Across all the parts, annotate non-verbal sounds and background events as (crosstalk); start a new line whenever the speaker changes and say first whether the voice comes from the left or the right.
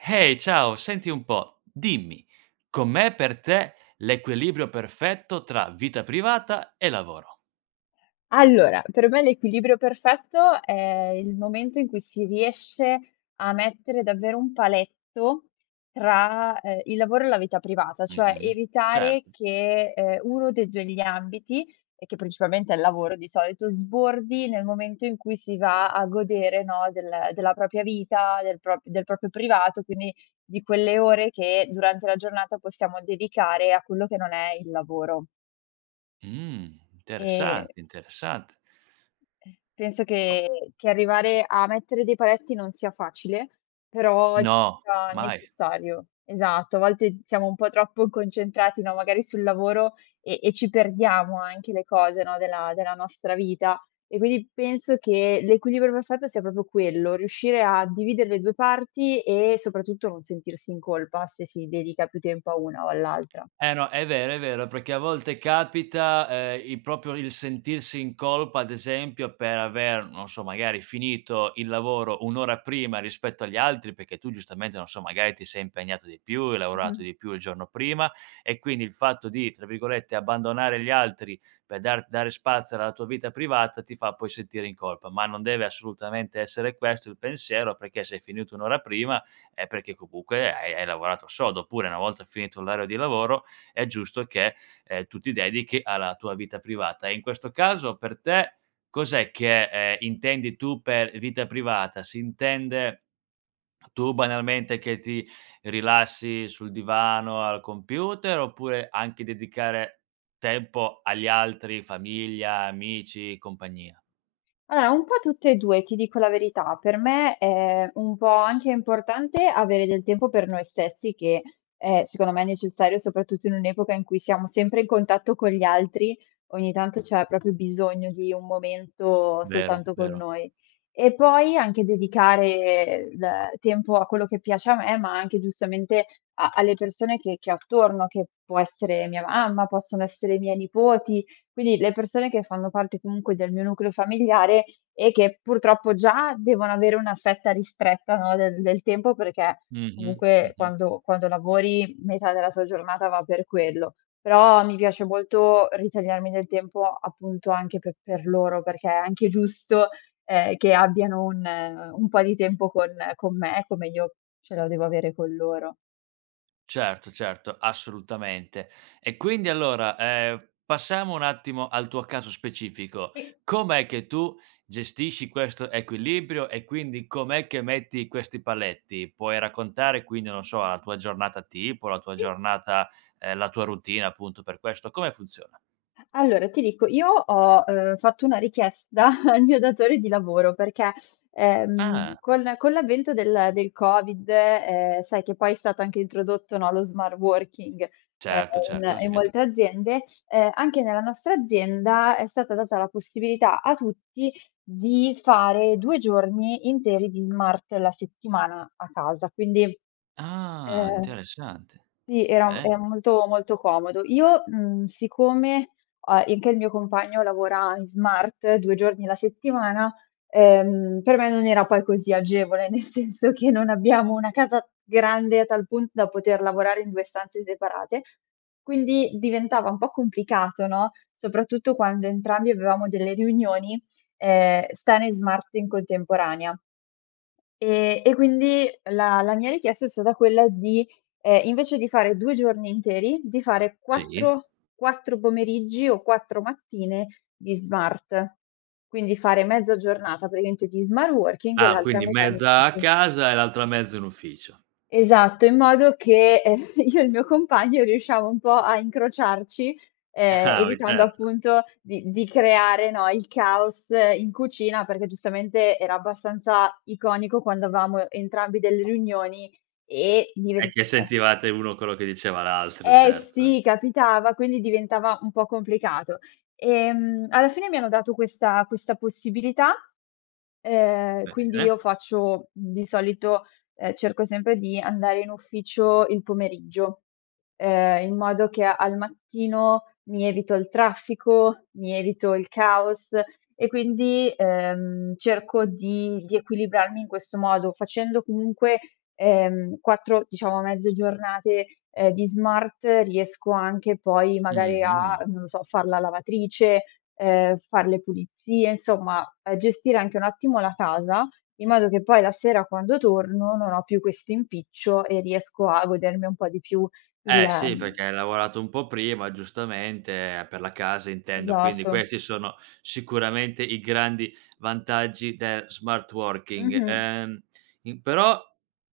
right: Ehi ciao, senti un po', dimmi, com'è per te l'equilibrio perfetto tra vita privata e lavoro.
left: Allora, per me l'equilibrio perfetto, è il momento in cui si riesce a mettere davvero un paletto tra, ehm, il lavoro e la vita privata,
right: Mh
left: cioè,
right: mh
left: evitare
right: certo.
left: che, ehm, 1 dei 2 degli ambiti, e che principalmente è il lavoro di solito, sbordi nel momento in cui si va a godere no del della propria vita, del propr del proprio privato quindi, di quelle ore che durante la giornata possiamo dedicare a quello che non è il lavoro.
right: Mh,
left: E
right: interessante, interessante.
left: E penso
right: Oh
left: che che arrivare a mettere dei paletti non sia facile, però
right: No,
left: sia
right: mai.
left: necessario. Esatto, a volte siamo un po' troppo concentrati no, magari sul lavoro e e ci perdiamo anche le cose no, della della nostra vita; e quindi penso che l'equilibrio perfetto sia proprio quello: riuscire a dividere le 2 parti e soprattutto non sentirsi in colpa se si dedica più tempo a una o all'altra.
right: Eh no, è vero, è vero perché a volte capita, ehm, il proprio il sentirsi in colpa ad esempio per aver, non so magari, finito il lavoro 1 ora prima rispetto agli altri perché tu giustamente, non so, magari ti sei impegnato di più, hai
left: Mh
right: lavorato
left: mh.
right: di più il giorno prima e quindi il fatto di tra virgolette, "abbandonare gli altri", per dar dare spazio alla tua vita privata ti fa poi sentire in colpa, ma non deve assolutamente essere questo il pensiero perché se hai finito 1 ora prima, è perché comunque hai hai lavorato sodo, oppure una volta finito l'orario di lavoro, è giusto che tu ti dedichi alla tua vita privata; e in questo caso per te cos'è che, ehm, intendi tu per vita privata? Si intende tu banalmente che ti rilassi sul divano, al computer oppure anche dedicare tempo agli altri: famiglia, amici, compagnia?
left: Allora un po' tutte e 2, ti dico la verità per me è un po' anche importante avere del tempo per noi stessi, che è secondo me necessario soprattutto in un'epoca in cui siamo sempre in contatto con gli altri, ogni tanto c'è proprio bisogno di un momento
right: Vero,
left: soltanto con
right: vero.
left: noi. E poi anche dedicare d ehm tempo a quello che piace a me, ma anche giustamente a alle persone che che ho attorno, che può essere mia mamma, possono essere i miei nipoti; quindi le persone che fanno parte comunque del mio nucleo familiare e che purtroppo, già devono avere una fetta ristretta no, del del tempo perché
right: Mh-mh,
left: comunque
right: mh-mh.
left: quando quando lavori metà della tua giornata va per quello, però mi piace molto ritagliarmi del tempo appunto anche pe per loro perché è anche giusto, ehm, che abbiano un un po' di tempo con con me, come io ce lo devo avere con loro.
right: Certo, certo assolutamente e quindi allora, ehm, passiamo un attimo al tuo caso specifico,
left: Sì.
right: com'è che tu gestisci questo equilibrio e quindi com'è che metti questi paletti? Puoi raccontare quindi, non so, la tua giornata tipo, la tua
left: Sì.
right: giornata ehm, la tua routine appunto per questo, come funziona?
left: Allora, ti dico io ho, ehm, fatto una richiesta (chuckles) al mio datore di lavoro perché, ehm,
right: Ah.
left: con con l'avvento del del Covid, ehm, sai che poi è stato anche introdotto, no, lo smart working, ehm,
right: Certo,
left: in
right: certo
left: in
right: sì.
left: molte aziende, ehm, anche nella nostra azienda, è stata data la possibilità a tutti di fare 2 giorni interi di smart la settimana a casa quindi,
right: Ah
left: ehm
right: interessante,
left: sì era è
right: bene.
left: molto, molto comodo. Io, mhmm, siccome ho anche il mio compagno lavora in smart 2 giorni la settimana, ehm, per me non era poi così agevole, nel senso che non abbiamo una casa grande a tal punto da poter lavorare in 2 stanze separate, quindi diventava un po' complicato no, soprattutto quando entrambi avevamo delle riunioni, ehm, stare smart in contemporanea. E e quindi la la mia richiesta è stata quella di ehm, invece di fare 2 giorni interi di fare
right: Sì.
left: 4- 4 pomeriggi o 4 mattine di smart; quindi fare mezza giornata praticamente di smart working e
right: Ah
left: l'altra
right: quindi
left: metà in
right: mezza a
left: ufficio.
right: casa e l'altra mezza in ufficio.
left: Esatto, in modo che (chuckles) io e il mio compagno riusciamo un po' a incrociarci, ehm,
right: (chuckles) (unintelligible)
left: evitando
right: Certo.
left: appunto di di creare, no, il caos in cucina perché, giustamente era abbastanza iconico quando avevamo entrambi delle riunioni e diven
right: E che
left: eh
right: sentivate uno quello che diceva l'altro,
left: Eh
right: certo.
left: sì capitava, quindi diventava un po' complicato. Ehm, alla fine mi hanno dato questa questa possibilità, ehm, quindi io
right: Bene.
left: faccio di solito, ehm, cerco sempre di andare in ufficio il pomeriggio, ehm, in modo che al mattino mi evito il traffico, mi evito il caos e quindi, ehm, cerco di di equilibrarmi in questo modo facendo comunque, ehm, 4, diciamo, mezze giornate di smart riesco anche poi
right: Mh-mh,
left: magari
right: mh-mh.
left: a, non lo so, a far la lavatrice, ehm, far le pulizie, insomma gestire anche un attimo la casa in modo che poi la sera quando torno non ho più questo impiccio e riesco a godermi un po' di più il,
right: Eh sì,
left: ehm
right: perché hai lavorato un po' prima giustamente per la casa intendo, quindi
left: Esatto.
right: questi sono sicuramente i grandi vantaggi del smart working;
left: Mh-mh.
right: ehm, in però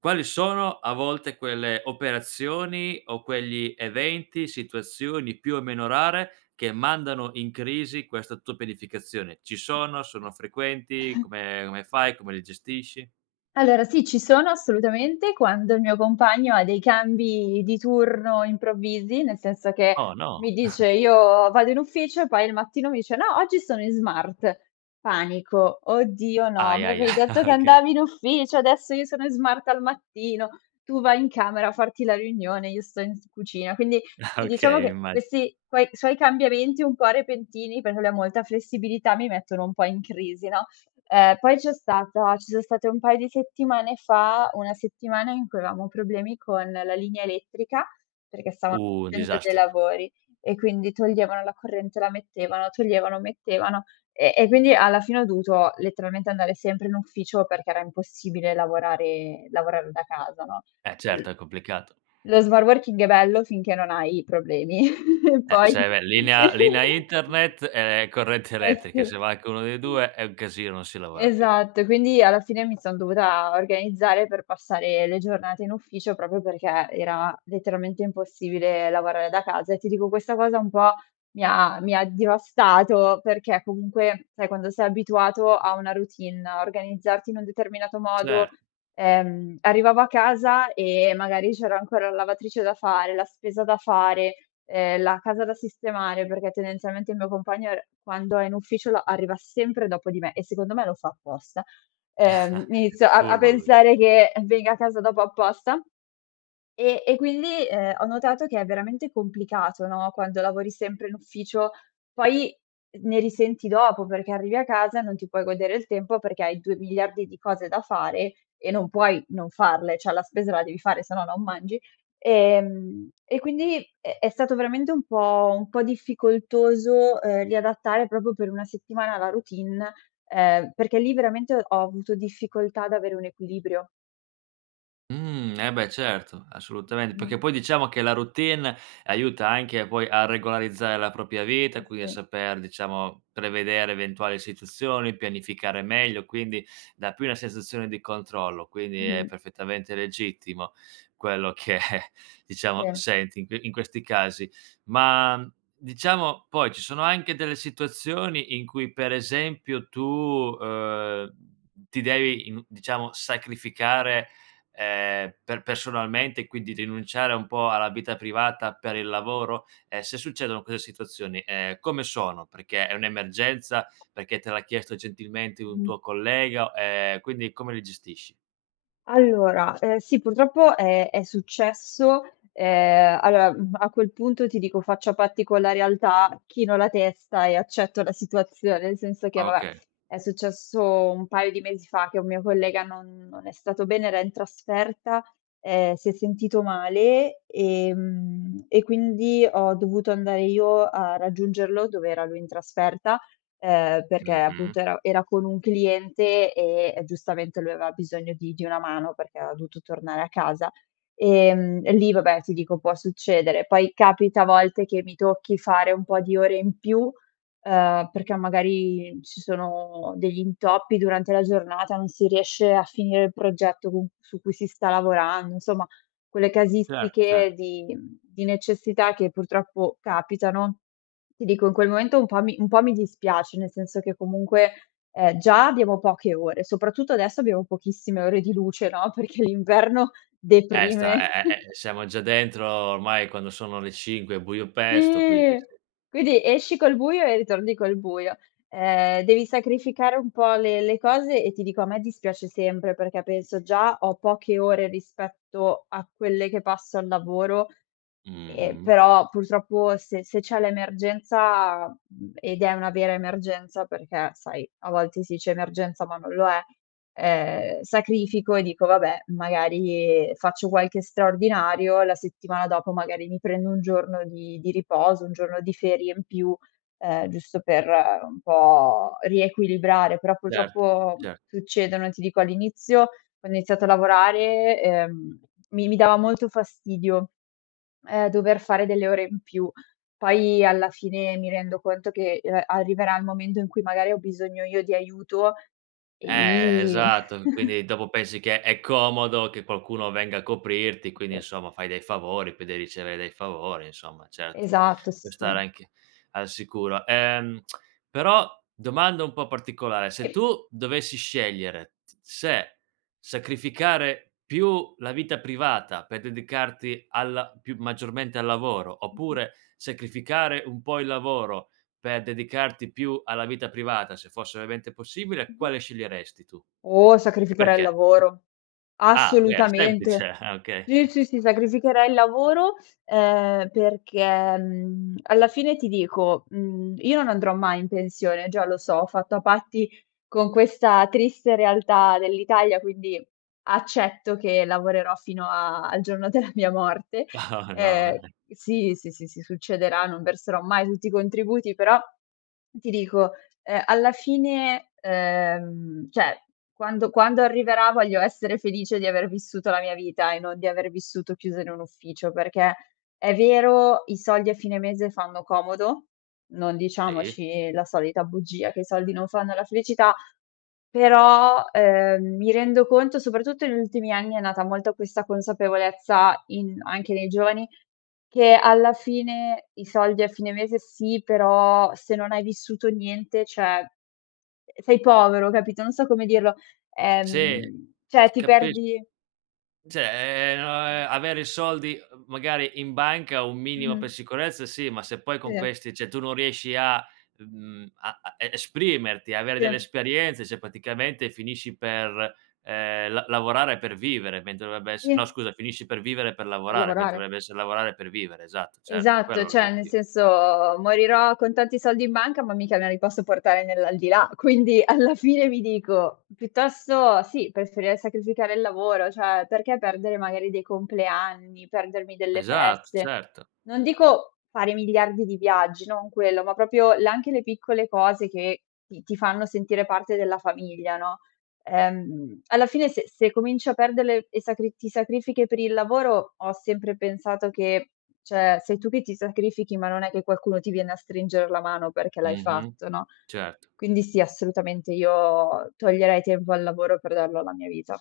right: quali sono a volte quelle operazioni, o quegli eventi, situazioni più o meno rare, che mandano in crisi questa tua pianificazione. Ci sono? Sono frequenti?
left: (chuckles)
right: Come come fai? Come li gestisci?
left: Allora sì ci sono assolutamente quando il mio compagno ha dei cambi di turno improvvisi, nel senso che
right: Oh, no!
left: mi dice:
right: (chuckles)
left: "Io vado in ufficio." E poi il mattino mi dice: "No oggi sono in smart." Panico: "Oddio no,
right: Ahi,
left: mi
right: ahi,
left: avevi
right: ahi.
left: detto
right: Ah,
left: che
right: oka
left: andavi in ufficio, adesso io sono in smart al mattino, tu vai in camera a farti la riunione io sto in s cucina." Quindi,
right: Ah,
left: sì, diciamo
right: okay,
left: che
right: immagi
left: questi quoi suoi cambiamenti un po' repentini, perché lui ha molta flessibilità, mi mettono un po' in crisi, no. Uhm, poi c'è stata ci son state un paio di settimane fa, una settimana in cui avevamo problemi con la linea elettrica, perché stavano
right: Un
left: facendo dei
right: disastro.
left: lavori e quindi toglievano la corrente, la mettevano, toglievano, mettevano e e quindi alla fine ho dovuto letteralmente andare sempre in ufficio perché era impossibile lavorare lavorare da casa, no?.
right: Eh,
left: (unintelligible)
right: certo è complicato.
left: Lo smart working è bello finché non hai problemi (chuckles)
right: Eh,
left: poi
right: se v è linea linea
left: (giggles)
right: internet è è corrente
left: Eh s
right: elettrica, se manca uno dei
left: (unintelligible)
right: 2 è un casino non si lavora più.
left: Esatto e quindi alla fine mi son dovuta organizzare per passare le giornate in ufficio, proprio perché era letteralmente impossibile lavorare da casa, e ti dico questa cosa un po' mi ha mi ha devastato, perché comunque, sai, quando sei abituato a una routine, a organizzarti in un determinato modo
right: Cer
left: ehm, arrivavo a casa e magari c'era ancora la lavatrice da fare, la spesa da fare, ehm, la casa da sistemare, perché tendenzialmente il mio compagno è r quando è in ufficio la arriva sempre dopo di me e secondo me lo fa apposta. Ehm, inizio
right: (chuckles)
left: a a
right: Furbo lui.
left: pensare che, uhm, venga a casa dopo apposta e e quindi, ehm, ho notato che è veramente complicato, no, quando lavori sempre in ufficio, poi ne risenti dopo perché arrivi a casa e non ti puoi godere il tempo, perché hai 2 miliardi di cose da fare e non puoi non farle, cioè la spesa la devi fare, se no non mangi, ehm, e quindi è è stato veramente un po' un po' difficoltoso, uhm, riadattare proprio per una settimana la routine, ehm, perché lì veramente ho avuto difficoltà ad avere un equilibrio.
right: Mh, eh, beh, certo assolutamen
left: Mh-mh.
right: perché poi diciamo che la routine aiuta anche poi a regolarizzare la propria vita,
left: Eh,
right: quindi a
left: sì.
right: saper, diciamo, prevedere eventuali situazioni, pianificare meglio, quindi dà più una sensazione di controllo, quindi è
left: Mh-mh.
right: perfettamente legittimo quello che diciamo
left: Se
right: senti in que in questi casi. Ma diciamo poi ci sono anche delle situazioni in cui per esempio tu, uhm, ti devi in diciamo sacrificare, ehm, per personalmente quindi rinunciare a un po' alla vita privata per il lavoro? E se succedono queste situazioni, ehm, come sono? Perché è un'emergenza, perché te l'ha chiesto gentilmente un
left: Mh-mh.
right: tuo collega? Ehm, quindi come li gestisci?
left: Allora, uhm, sì purtroppo è è successo ehm, allora, mhmm, a quel punto ti dico faccio a patti con la realtà, chino la testa e accetto la situazione, nel senso che
right: Ah,
left: vabbè,
right: oka
left: è successo un paio di mesi fa che un mio collega non non è stato bene era in trasferta, ehm, si è sentito male ehm, e quindi ho dovuto andare io a raggiungerlo dov'era lui in trasferta, ehm, perché
right: Mh-mh.
left: appunto, era era con un cliente e e giustamente, lui aveva bisogno di di una mano perché era dovuto tornare a casa. Ehm, e lì vabbè, ti dico può succedere. Poi capita a volte che mi tocchi fare un po' di ore in più, uhm, perché magari ci sono degli intoppi durante la giornata, non si riesce a finire il progetto con c su cui si sta lavorando insomma quelle
right: Cer
left: casistiche
right: certo.
left: di mhmm, di necessità che purtroppo capitano. Ti dico in quel momento un po' mi un po' mi dispiace, nel senso che comunque, uhm, già abbiamo poche ore, soprattutto adesso abbiamo pochissime ore di luce no, perché l'inverno
right: Eh, sta
left: deprime.
right: è è è uhm,
left: (chuckles)
right: siamo già dentro ormai quando sono le 5 è buio pesto quindi,
left: Sì.
right: sì.
left: Quindi esci col buio e ritorni col buio. Ehm, devi sacrificare un po' le le cose e ti dico a me dispiace sempre, perché penso: "Già ho poche ore rispetto a quelle che passo al lavoro." Ehm,
right: Mh-mh.
left: però, purtroppo, se se c'è l'emergenza, mhmm, ed è una vera emergenza perché sai a volte sì dice emergenza ma non lo è, ehm, sacrifico e dico: "Vabbè magari faccio qualche straordinario." La settimana dopo magari mi prendo un giorno di di riposo, un giorno di ferie in più, ehm, giusto per un po' riequilibrare. Però,
right: Cert
left: purtroppo,
right: cer
left: succedono e ti dico all'inizio ho iniziato a lavorare, uhm, mi mi dava molto fastidio, ehm, dover fare delle ore in più. Poi alla fine mi rendo conto che, uhm, arriverà il momento in cui magari ho bisogno io di aiuto e
right: Eh,
left: lì
right: esatto. Mhmm,
left: (chuckles)
right: quindi dopo pensi che è comodo che qualcuno venga a coprirti; quindi
left: Sì.
right: insomma fai dei favori, poi dei ricevere dei favori insomma certo.
left: Esatto, sì,
right: Puoi stare
left: sì.
right: anche al sicuro. Ehm, (clicks tongue) però domanda un po' particolare: se
left: I
right: tu dovessi scegliere se sacrificare più la vita privata per dedicarti alla più maggiormente al lavoro
left: Mh-mh.
right: oppure sacrificare un po' il lavoro per dedicarti più alla vita privata, se fosse ovviamente possibile
left: Mh-mh.
right: quale sceglieresti tu?
left: Mh-mh. Oh,
right: E
left: sacrificherei il
right: perché?
left: lavoro,
right: Ah, beh, semplice,
left: assolutamente,
right: ah, okay.
left: sì,
right: (chuckles)
left: sì, sì sacrificherei il lavoro, ehm, perché, mhmm, alla fine ti dico, mhmm, io no andrò mai in pensione già lo so, ho fatto a patti con questa triste realtà dell'Italia, quindi, accetto che lavorerò fino a al giorno della mia morte,
right: (chuckles)
left: ehm,
right: No,
left: uhm,
right: no.
left: sì, sì, sì, sì, succederà non verserò mai tutti i contributi, però ti dico, ehm, alla fine uhm, cioè quando quando arriverà voglio essere felice di aver vissuto la mia vita e non di aver vissuto chiusa in un ufficio; perché è vero i soldi a fine mese fanno comodo, non
right: Sì.
left: diciamoci la solita bugia, che i soldi non fanno la felicità, però, ehm, mi rendo conto, soprattutto negli ultimi anni, è nata molto questa consapevolezza in anche nei giovani che alla fine i soldi a fine mese sì, però, se non hai vissuto niente, cioè, ehm, sei povero capito, non so come dirlo
right: Sì,
left: ehm, cioè,
right: sì
left: ti
right: capisc
left: perdi
right: Cioè, ehm, no avere i soldi, uhm, magari in banca un minimo per
left: Mh-mh.
right: sicurezza sì, ma se poi con
left: Se.
right: questi, cioè, tu non riesci a mhmm, a a e esprimerti, avere delle
left: Se.
right: esperienze, cioè, praticamente finisci per, ehm, la lavorare per vivere mentre dovrebbe essere no
left: Sì.
right: scusa, finisci per vivere per
left: Per
right: lavorare mentre
left: lavorare.
right: dovrebbe essere lavorare per vivere, esatto, certo quello
left: Esatto,
right: è
left: cioè nel
right: l'obiettivo.
left: senso, morirò con tanti soldi in banca, ma mica me li posso portare nell'aldilà, quindi alla fine mi dico piuttosto sì, preferirei sacrificare il lavoro, cioè perché perdere magari dei compleanni, perdermi delle
right: Esatto,
left: feste.
right: certo.
left: Non dico fare miliardi di viaggi, non quello, ma proprio la anche le piccole cose che ti ti fanno sentire parte della famiglia, no, ehm, alla fine se se cominci a perderle e sacri ti sacrifichi per il lavoro ho sempre pensato che cioè sei tu che ti sacrifichi ma non è che qualcuno ti viene a stringere la mano perché l'hai
right: Mh-mh,
left: fatto no?
right: certo.
left: Quindi, sì, assolutamente io toglierei tempo al lavoro per darlo alla mia vita.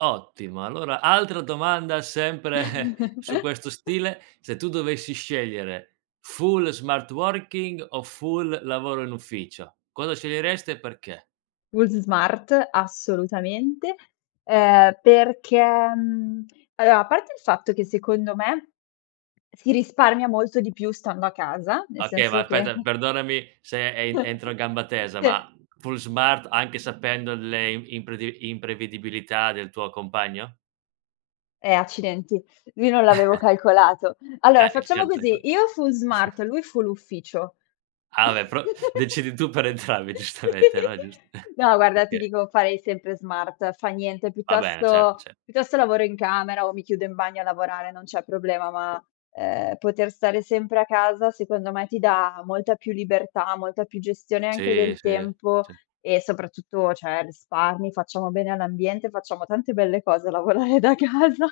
right: Ottimo, allora altra domanda sempre su questo
left: (chuckles)
right: stile: se tu dovessi scegliere full smart working o full lavoro in ufficio cosa sceglieresti e perché?
left: Fulls smart assolutamente. Ehm, perché, mhmm, (smacks lips) allora a parte il fatto che secondo me si risparmia molto di più stando a casa, nel
right: Okay va
left: senso che
right: aspetta perdonami se, e entro
left: (chuckles)
right: in gamba tesa
left: Sì.
right: ma full smart anche sapendo le im impredi imprevedibilità del tuo compagno?
left: Eh accidenti! Lui non l'avevo
right: (chuckles)
left: calcolato. Allora
right: Eh il
left: facciamo
right: certo e co
left: così: io full smart,
right: (chuckles)
left: lui full ufficio.
right: Ah vabbè, però decidi tu per
left: (laughs)
right: entrambi giustamente, no, è giust
left: Si.
right: (chuckles)
left: No guarda ti
right: okay.
left: dico farei sempre smart, fa niente
right: Va bene certo,
left: piuttosto
right: cer
left: piuttosto lavoro in camera o mi chiudo in bagno a lavorare, non c'è problema ma ehm, poter stare sempre a casa secondo me ti dà molta più libertà, molta più gestione anche
right: Sì,
left: del
right: sì.
left: tempo
right: Sì.
left: e soprattutto cioè risparmi, facciamo bene all'ambiente, facciamo tante belle cose a lavorare da casa.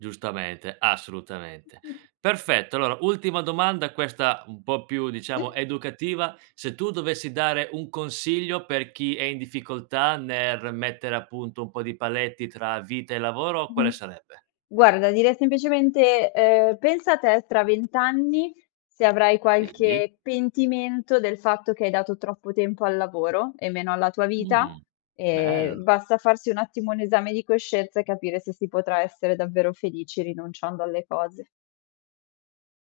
right: Giustamente, assolutamente. Perfetto, allora ultima domanda, questa un po' più diciamo
left: Sì.
right: educativa: se tu dovessi dare un consiglio per chi è in difficoltà nel mettere appunto un po' di paletti tra vita e lavoro quale
left: Mh-mh.
right: sarebbe?
left: Guarda direi semplicemente, ehm, pensa te tra 20 anni, se avrai
right: Sì.
left: qualche pentimento del fatto che hai dato troppo tempo al lavoro e meno alla tua vita,
right: Uhm.
left: ehm,
right: Bell
left: basta farsi un attimo un esame di coscienza e capire se si potrà essere davvero felici rinunciando alle cose.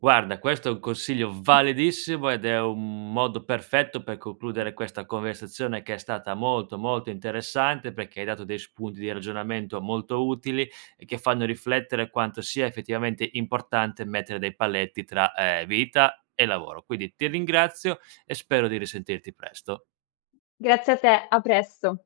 right: Guarda questo è un consiglio validissimo ed è un modo perfetto per concludere questa conversazione che è stata molto, molto interessante perché hai dato dei spunti di ragionamento molto utili e che fanno riflettere quanto sia effettivamente importante mettere dei paletti tra, ehm, vita e lavoro. Quindi ti ringrazio e spero di risentirti presto.
left: Grazie a te, a presto.